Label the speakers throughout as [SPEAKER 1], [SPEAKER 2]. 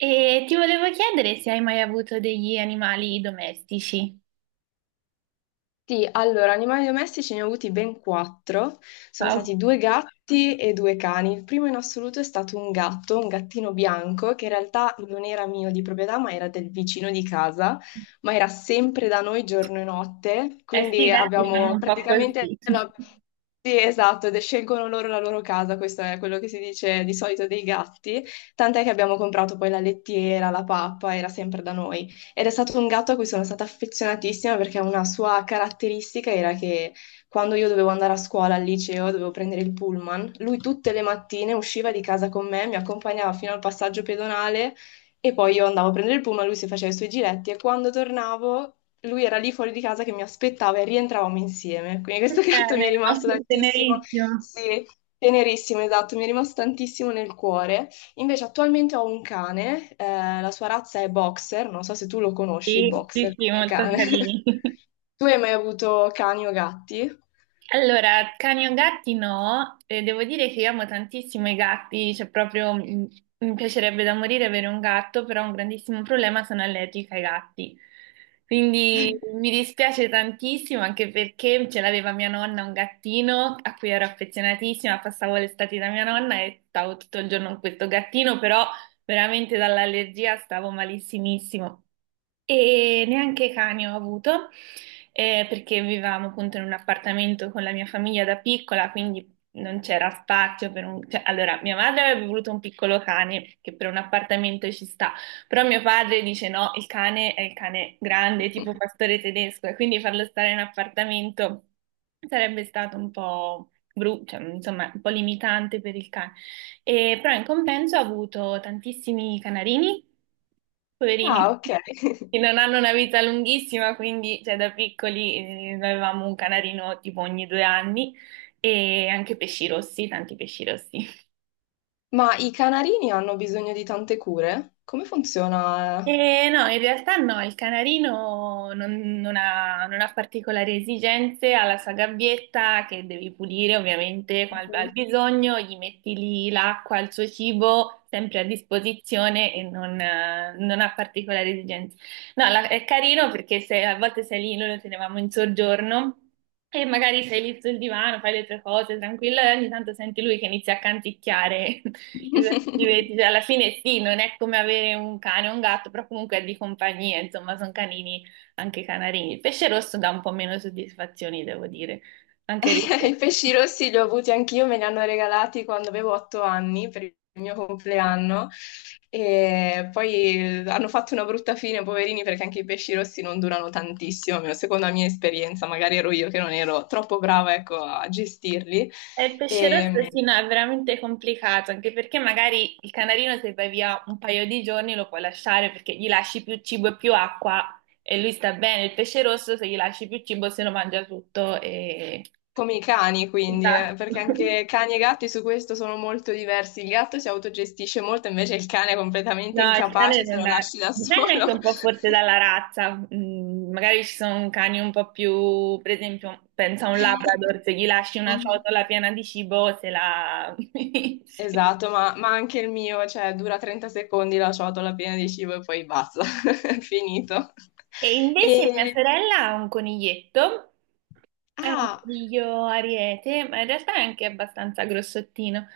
[SPEAKER 1] E ti volevo chiedere se hai mai avuto degli animali domestici.
[SPEAKER 2] Sì, allora, animali domestici ne ho avuti ben quattro. Sono
[SPEAKER 1] Wow.
[SPEAKER 2] stati due gatti e due cani. Il primo in assoluto è stato un gatto, un gattino bianco, che in realtà non era mio di proprietà, ma era del vicino di casa, ma era sempre da noi giorno e notte.
[SPEAKER 1] Eh sì, i
[SPEAKER 2] Quindi
[SPEAKER 1] gatti fanno
[SPEAKER 2] abbiamo
[SPEAKER 1] un po' così.
[SPEAKER 2] praticamente sì, esatto, ed scelgono loro la loro casa, questo è quello che si dice di solito dei gatti, tant'è che abbiamo comprato poi la lettiera, la pappa, era sempre da noi. Ed è stato un gatto a cui sono stata affezionatissima perché una sua caratteristica era che quando io dovevo andare a scuola, al liceo, dovevo prendere il pullman, lui tutte le mattine usciva di casa con me, mi accompagnava fino al passaggio pedonale e poi io andavo a prendere il pullman, lui si faceva i suoi giretti e quando tornavo lui era lì fuori di casa che mi aspettava e rientravamo insieme. Quindi questo gatto mi è
[SPEAKER 1] Tenero,
[SPEAKER 2] rimasto tantissimo,
[SPEAKER 1] tenerissimo.
[SPEAKER 2] sì, tenerissimo, esatto, mi è rimasto tantissimo nel cuore. Invece attualmente ho un cane, la sua razza è boxer, non so se tu lo conosci, il
[SPEAKER 1] Sì, sì,
[SPEAKER 2] boxer
[SPEAKER 1] sì,
[SPEAKER 2] come
[SPEAKER 1] molto
[SPEAKER 2] cane.
[SPEAKER 1] carini.
[SPEAKER 2] Tu hai mai avuto cani o gatti?
[SPEAKER 1] Allora, cani o gatti no, e devo dire che io amo tantissimo i gatti, cioè proprio mi piacerebbe da morire avere un gatto, però un grandissimo problema sono allergica ai gatti. Quindi mi dispiace tantissimo anche perché ce l'aveva mia nonna un gattino a cui ero affezionatissima, passavo l'estate da mia nonna e stavo tutto il giorno con questo gattino, però veramente dall'allergia stavo malissimissimo. E neanche cani ho avuto, perché vivevamo appunto in un appartamento con la mia famiglia da piccola, quindi non c'era spazio per un... cioè, allora, mia madre avrebbe voluto un piccolo cane, che per un appartamento ci sta, però mio padre dice no, il cane è il cane grande, tipo pastore tedesco, e quindi farlo stare in appartamento sarebbe stato un po' brutto, insomma, un po' limitante per il cane. E, però in compenso ha avuto tantissimi canarini,
[SPEAKER 2] Ah,
[SPEAKER 1] poverini,
[SPEAKER 2] ok.
[SPEAKER 1] che non hanno una vita lunghissima, quindi cioè, da piccoli avevamo un canarino tipo ogni due anni e anche pesci rossi, tanti pesci rossi.
[SPEAKER 2] Ma i canarini hanno bisogno di tante cure? Come funziona?
[SPEAKER 1] No, in realtà no, il canarino non ha particolari esigenze, ha la sua gabbietta che devi pulire ovviamente al,
[SPEAKER 2] Mhm.
[SPEAKER 1] al bisogno, gli metti lì l'acqua, il suo cibo sempre a disposizione e non ha particolari esigenze. No, è carino perché se, a volte sei lì, noi lo tenevamo in soggiorno e magari sei lì sul divano, fai le tue cose tranquillo e ogni tanto senti lui che inizia a canticchiare. Divertimenti, cioè, alla fine sì, non è come avere un cane o un gatto, però comunque è di compagnia, insomma, sono canini anche canarini. Il pesce rosso dà un po' meno soddisfazioni, devo dire, anche
[SPEAKER 2] I
[SPEAKER 1] rispetto.
[SPEAKER 2] pesci rossi li ho avuti anch'io, me li hanno regalati quando avevo 8 anni per il mio compleanno e poi hanno fatto una brutta fine, poverini, perché anche i pesci rossi non durano tantissimo, almeno secondo la mia esperienza, magari ero io che non ero troppo brava, ecco, a gestirli.
[SPEAKER 1] E il pesce rosso
[SPEAKER 2] E,
[SPEAKER 1] sì, no, è veramente complicato, anche perché magari il canarino se vai via un paio di giorni lo puoi lasciare perché gli lasci più cibo e più acqua e lui sta bene. Il pesce rosso se gli lasci più cibo se lo mangia tutto e...
[SPEAKER 2] come i cani, quindi,
[SPEAKER 1] Esatto.
[SPEAKER 2] perché anche cani e gatti su questo sono molto diversi. Il gatto si autogestisce molto, invece il cane è completamente
[SPEAKER 1] No, il cane
[SPEAKER 2] incapace se
[SPEAKER 1] non
[SPEAKER 2] lo
[SPEAKER 1] è...
[SPEAKER 2] lasci da
[SPEAKER 1] Dipende anche
[SPEAKER 2] solo.
[SPEAKER 1] un po' forse dalla razza. Magari ci sono cani un po' più, per esempio, pensa a un Labrador, se gli lasci una
[SPEAKER 2] Mhm.
[SPEAKER 1] ciotola piena di cibo, se la...
[SPEAKER 2] Esatto, ma anche il mio, cioè, dura 30 secondi la ciotola piena di cibo e poi basta, è finito.
[SPEAKER 1] E invece mia
[SPEAKER 2] E,
[SPEAKER 1] sorella ha un coniglietto, è un
[SPEAKER 2] ah,
[SPEAKER 1] coniglio ariete, ma in realtà è anche abbastanza grossottino.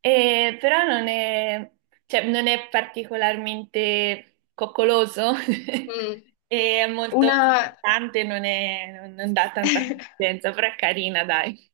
[SPEAKER 1] Però non è, cioè, non è particolarmente coccoloso,
[SPEAKER 2] mm,
[SPEAKER 1] e è molto
[SPEAKER 2] una,
[SPEAKER 1] scottante, non è- non- non dà tanta consistenza, però è carina, dai.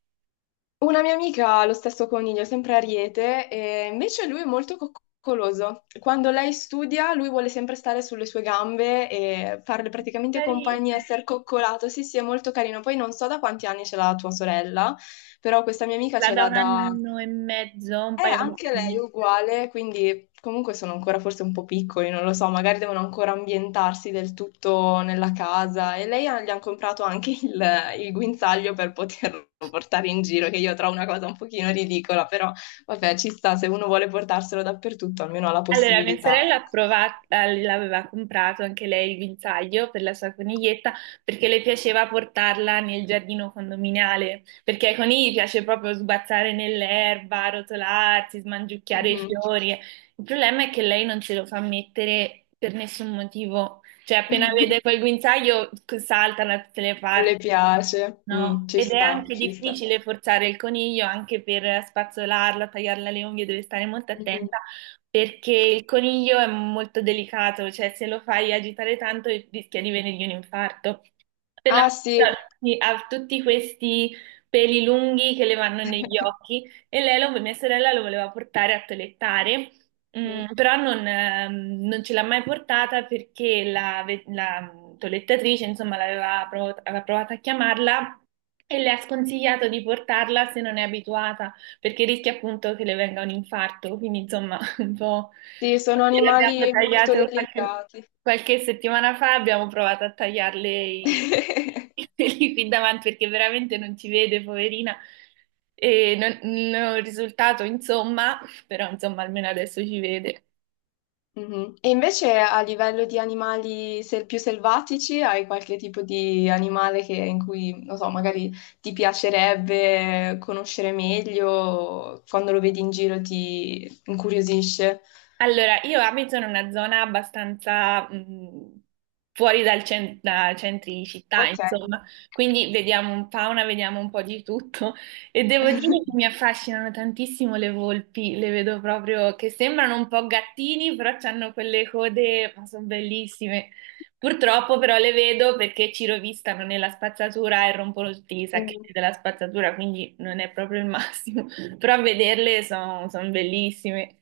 [SPEAKER 2] una mia amica ha lo stesso coniglio, sempre Ariete, e invece lui è molto coccoloso. Quando lei studia, lui vuole sempre stare sulle sue gambe e farle praticamente compagnia,
[SPEAKER 1] Carina,
[SPEAKER 2] essere coccolato. Sì, sì, è molto carino. Poi non so da quanti anni ce l'ha tua sorella, però questa mia amica
[SPEAKER 1] la
[SPEAKER 2] ce
[SPEAKER 1] da
[SPEAKER 2] l'ha
[SPEAKER 1] un
[SPEAKER 2] da...
[SPEAKER 1] anno e mezzo, un paio
[SPEAKER 2] Anche lei è
[SPEAKER 1] d'anni.
[SPEAKER 2] uguale, quindi comunque sono ancora forse un po' piccoli, non lo so, magari devono ancora ambientarsi del tutto nella casa e lei ha- gli hanno comprato anche il guinzaglio per poterlo portare in giro, che io trovo una cosa un pochino ridicola, però vabbè, ci sta, se uno vuole portarselo dappertutto, almeno ha la eh,
[SPEAKER 1] Allora, mia
[SPEAKER 2] possibilità.
[SPEAKER 1] sorella ha provato, l'aveva comprato anche lei il guinzaglio per la sua coniglietta perché le piaceva portarla nel giardino condominiale, perché ai conigli piace proprio sbazzare nell'erba, rotolarsi, smangiucchiare i
[SPEAKER 2] Mhm.
[SPEAKER 1] fiori. Il problema è che lei non ce lo fa mettere per nessun motivo, cioè appena vede quel guinzaglio salta da tutte le
[SPEAKER 2] Non
[SPEAKER 1] parti.
[SPEAKER 2] le piace. Mm,
[SPEAKER 1] No,
[SPEAKER 2] ci
[SPEAKER 1] ed è
[SPEAKER 2] sta,
[SPEAKER 1] anche
[SPEAKER 2] ci sta.
[SPEAKER 1] difficile forzare il coniglio anche per spazzolarla, tagliarla le unghie, deve stare molto
[SPEAKER 2] Mhm.
[SPEAKER 1] attenta perché il coniglio è molto delicato, cioè se lo fai agitare tanto rischia di venirgli un infarco. Per la
[SPEAKER 2] Ah sì.
[SPEAKER 1] sì, ha tutti questi peli lunghi che le vanno negli occhi e lei, mia sorella, lo voleva portare a toelettare, però non ce l'ha mai portata perché la toelettatrice, insomma, aveva provato a chiamarla e le ha sconsigliato di portarla se non è abituata perché rischia appunto che le venga un infarto, quindi insomma un po'.
[SPEAKER 2] Sì, sono
[SPEAKER 1] Le abbiamo
[SPEAKER 2] animali molto
[SPEAKER 1] tagliate qualche,
[SPEAKER 2] delicati.
[SPEAKER 1] qualche settimana fa, abbiamo provato a tagliarle i, i peli qui davanti perché veramente non ci vede, poverina. E non ho risultato, insomma, però insomma almeno adesso ci vede.
[SPEAKER 2] Mhm. E invece a livello di animali sel- più selvatici, hai qualche tipo di animale che- in cui, non so, magari ti piacerebbe conoscere meglio, o quando lo vedi in giro ti incuriosisce?
[SPEAKER 1] Allora, io abito in una zona abbastanza fuori da centri città,
[SPEAKER 2] Ok.
[SPEAKER 1] insomma, quindi vediamo un po' di tutto e devo dire che mi affascinano tantissimo le volpi, le vedo proprio che sembrano un po' gattini, però hanno quelle code, ma sono bellissime. Purtroppo però le vedo perché ci rovistano nella spazzatura e rompono tutti i sacchetti della spazzatura, quindi non è proprio il massimo, però a vederle sono bellissime.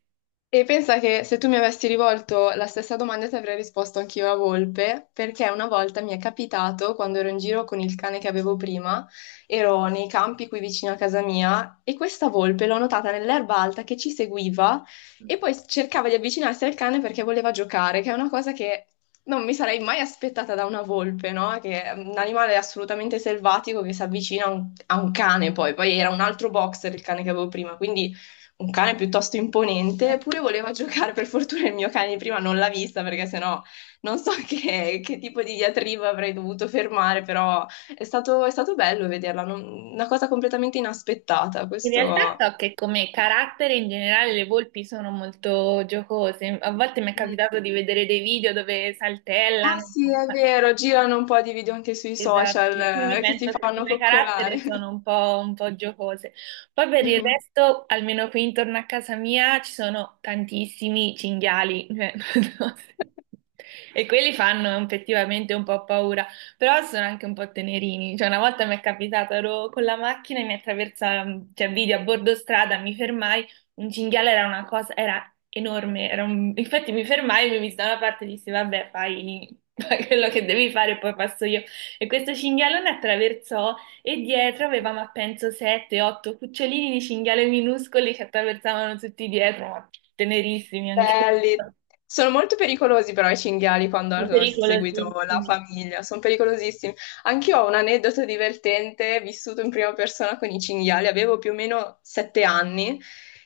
[SPEAKER 2] E pensa che se tu mi avessi rivolto la stessa domanda ti avrei risposto anch'io la volpe, perché una volta mi è capitato, quando ero in giro con il cane che avevo prima, ero nei campi qui vicino a casa mia e questa volpe l'ho notata nell'erba alta che ci seguiva e poi cercava di avvicinarsi al cane perché voleva giocare, che è una cosa che non mi sarei mai aspettata da una volpe, no? Che è un animale assolutamente selvatico che si avvicina a un cane poi, poi era un altro boxer il cane che avevo prima, quindi un cane piuttosto imponente, eppure voleva giocare. Per fortuna il mio cane di prima non l'ha vista perché sennò non so che tipo di diatriba avrei dovuto fermare, però è stato bello vederla, non- una cosa completamente inaspettata.
[SPEAKER 1] In realtà
[SPEAKER 2] Questo...
[SPEAKER 1] so che come carattere in generale le volpi sono molto giocose, a volte mi è
[SPEAKER 2] Mm.
[SPEAKER 1] capitato di vedere dei video dove
[SPEAKER 2] Ah
[SPEAKER 1] saltellano.
[SPEAKER 2] sì, è vero, girano un po' di video anche sui social
[SPEAKER 1] Esatto, quindi
[SPEAKER 2] che si
[SPEAKER 1] penso che
[SPEAKER 2] fanno
[SPEAKER 1] come
[SPEAKER 2] coccolare.
[SPEAKER 1] carattere sono un po' giocose. Poi per il resto, almeno qui intorno a casa mia, ci sono tantissimi cinghiali, cioè, non so se- e quelli fanno effettivamente un po' paura, però sono anche un po' tenerini. Cioè, una volta mi è capitato, ero con la macchina e mi attraversa, cioè, vidi a bordo strada, mi fermai, un cinghiale era una cosa, era enorme, infatti mi fermai, mi visi da una parte e dissi, vabbè, fai fai quello che devi fare e poi passo io. E questo cinghialone attraversò e dietro aveva,
[SPEAKER 2] Mhm.
[SPEAKER 1] ma penso, sette, otto cucciolini di cinghiale minuscoli che attraversavano tutti dietro, ma tenerissimi anche,
[SPEAKER 2] Belli. Sono molto pericolosi però i cinghiali quando hanno seguito la
[SPEAKER 1] pericolosissimi.
[SPEAKER 2] famiglia, sono pericolosissimi. Anch'io ho un aneddoto divertente, vissuto in prima persona con i cinghiali, avevo più o meno 7 anni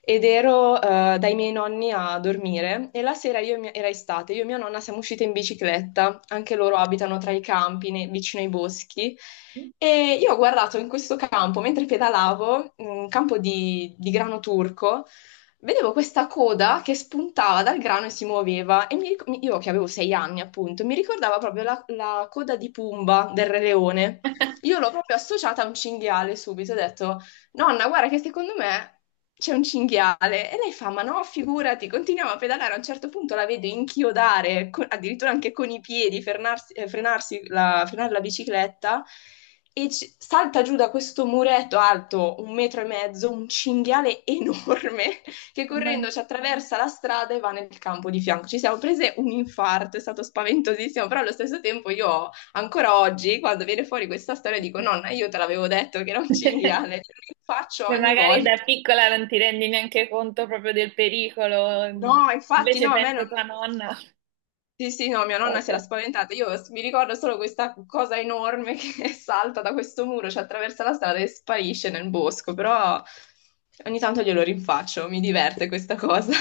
[SPEAKER 2] ed ero dai miei nonni a dormire e la sera io e mia- era estate, io e mia nonna siamo uscite in bicicletta, anche loro abitano tra i campi, ne- vicino ai boschi. E io ho guardato in questo campo, mentre pedalavo, un campo di grano turco, vedevo questa coda che spuntava dal grano e si muoveva e mi ric- mi- io che avevo 6 anni appunto, mi ricordava proprio la, la coda di Pumba del Re Leone. Io l'ho proprio associata a un cinghiale subito, ho detto, nonna, guarda che secondo me c'è un cinghiale. E lei fa, ma no, figurati, continuiamo a pedalare, a un certo punto la vedo inchiodare, co- addirittura anche con i piedi, frenarsi, frenarsi la, frenare la bicicletta e ci- salta giù da questo muretto alto 1,5 metri, un cinghiale enorme che
[SPEAKER 1] Mamma mia.
[SPEAKER 2] correndo ci attraversa la strada e va nel campo di fianco. Ci siamo prese un infarto, è stato spaventosissimo, però allo stesso tempo io ancora oggi, quando viene fuori questa storia, dico nonna, io te l'avevo detto che era un cinghiale, lo faccio
[SPEAKER 1] Cioè,
[SPEAKER 2] ogni
[SPEAKER 1] magari
[SPEAKER 2] volta.
[SPEAKER 1] da piccola non ti rendi neanche conto proprio del pericolo,
[SPEAKER 2] No, infatti
[SPEAKER 1] invece
[SPEAKER 2] no, a me
[SPEAKER 1] penso
[SPEAKER 2] non...
[SPEAKER 1] tua nonna.
[SPEAKER 2] Sì, sì, no, mia nonna si era
[SPEAKER 1] Povera.
[SPEAKER 2] spaventata. Io s- mi ricordo solo questa cosa enorme che salta da questo muro, ci attraversa la strada e sparisce nel bosco, però ogni tanto glielo rinfaccio, mi diverte questa cosa.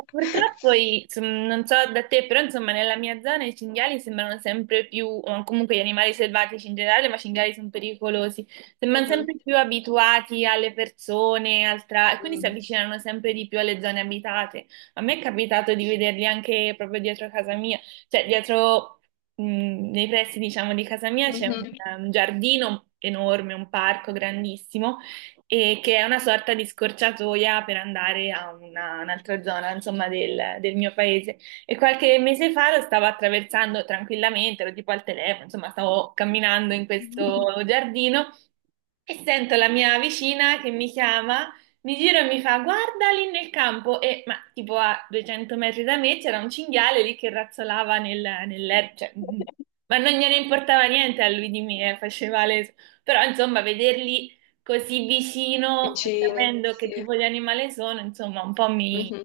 [SPEAKER 1] Purtroppo, insomma, non so da te, però insomma nella mia zona i cinghiali sembrano sempre più, o comunque gli animali selvatici in generale, ma i cinghiali sono pericolosi, sembrano
[SPEAKER 2] Mhm.
[SPEAKER 1] sempre più abituati alle persone, e quindi si
[SPEAKER 2] Mm.
[SPEAKER 1] avvicinano sempre di più alle zone abitate. A me è capitato di vederli anche proprio dietro casa mia, cioè dietro, nei pressi diciamo di casa mia c'è un,
[SPEAKER 2] Mhm.
[SPEAKER 1] un giardino enorme, un parco grandissimo e che è una sorta di scorciatoia per andare un'altra zona, insomma, del mio paese. E qualche mese fa lo stavo attraversando tranquillamente, ero tipo al telefono, insomma, stavo camminando in questo giardino e sento la mia vicina che mi chiama. Mi giro e mi fa, guarda lì nel campo, e ma tipo a 200 metri da me c'era un cinghiale lì che razzolava nell'erba, cioè, ma non gliene importava niente a lui di me, faceva le... Però insomma, vederli così vicino e
[SPEAKER 2] Vicini,
[SPEAKER 1] sapendo che
[SPEAKER 2] sì.
[SPEAKER 1] tipo di animale sono, insomma, un po' mi...
[SPEAKER 2] Mhm.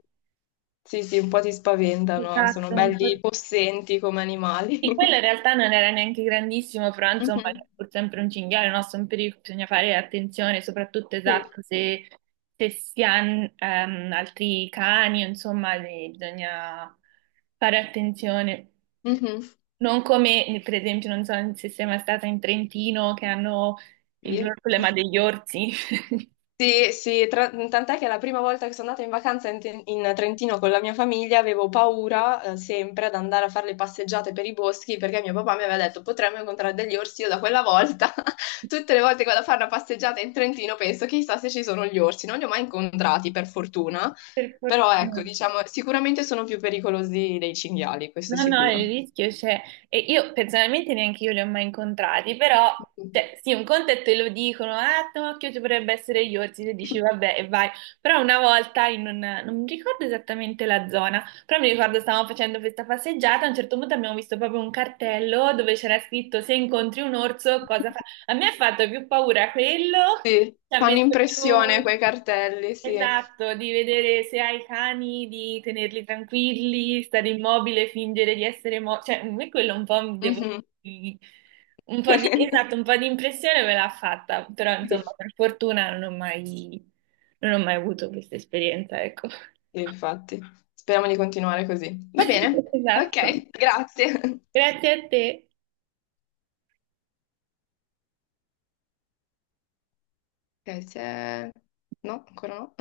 [SPEAKER 2] Sì, sì, un po' ti spaventano, sono
[SPEAKER 1] Esatto, un po'.
[SPEAKER 2] belli possenti come animali.
[SPEAKER 1] Sì, quello in realtà non era neanche grandissimo, però insomma, è
[SPEAKER 2] Mhm.
[SPEAKER 1] pur sempre un cinghiale, no? Sono pericoli, bisogna fare attenzione, soprattutto
[SPEAKER 2] Sì.
[SPEAKER 1] esatto, se si hanno altri cani, insomma, bisogna fare attenzione.
[SPEAKER 2] Mhm.
[SPEAKER 1] Non come, per esempio, non so se sei mai stata in Trentino, che hanno il
[SPEAKER 2] Sì.
[SPEAKER 1] problema degli orsi.
[SPEAKER 2] Sì, sì, tra- tant'è che la prima volta che sono andata in vacanza in, Ten- in Trentino con la mia famiglia avevo paura, sempre ad andare a fare le passeggiate per i boschi perché mio papà mi aveva detto potremmo incontrare degli orsi. Io da quella volta, tutte le volte che vado a fare una passeggiata in Trentino, penso chissà se ci sono gli orsi. Non li ho mai incontrati, per fortuna,
[SPEAKER 1] Per
[SPEAKER 2] però ecco,
[SPEAKER 1] fortuna.
[SPEAKER 2] diciamo, sicuramente sono più pericolosi dei cinghiali, questo
[SPEAKER 1] No, no,
[SPEAKER 2] sicuro.
[SPEAKER 1] il rischio c'è. E io personalmente neanche io li ho mai incontrati, però, cioè, sì, un conto è te lo dicono, ah, no, occhio, ci potrebbe essere gli orsi, se dici vabbè e vai. Però una volta, non mi ricordo esattamente la zona, però mi ricordo stavamo facendo questa passeggiata, a un certo punto abbiamo visto proprio un cartello dove c'era scritto se incontri un orso cosa a me ha fatto più paura quello,
[SPEAKER 2] Sì,
[SPEAKER 1] ci ha
[SPEAKER 2] fanno
[SPEAKER 1] messo
[SPEAKER 2] impressione quei
[SPEAKER 1] più...
[SPEAKER 2] cartelli, sì.
[SPEAKER 1] Esatto, di vedere se hai i cani, di tenerli tranquilli, stare immobile, fingere di essere morto. Cioè, a me quello un po' mi devo
[SPEAKER 2] Mhm.
[SPEAKER 1] dire, un po' di, esatto, un po' di impressione me l'ha fatta, però insomma,
[SPEAKER 2] Sì.
[SPEAKER 1] per fortuna non ho mai avuto questa esperienza, ecco.
[SPEAKER 2] Infatti, speriamo di continuare così. Va bene?
[SPEAKER 1] Esatto.
[SPEAKER 2] Ok, grazie.
[SPEAKER 1] Grazie a te.
[SPEAKER 2] Ok, se... No, ancora no.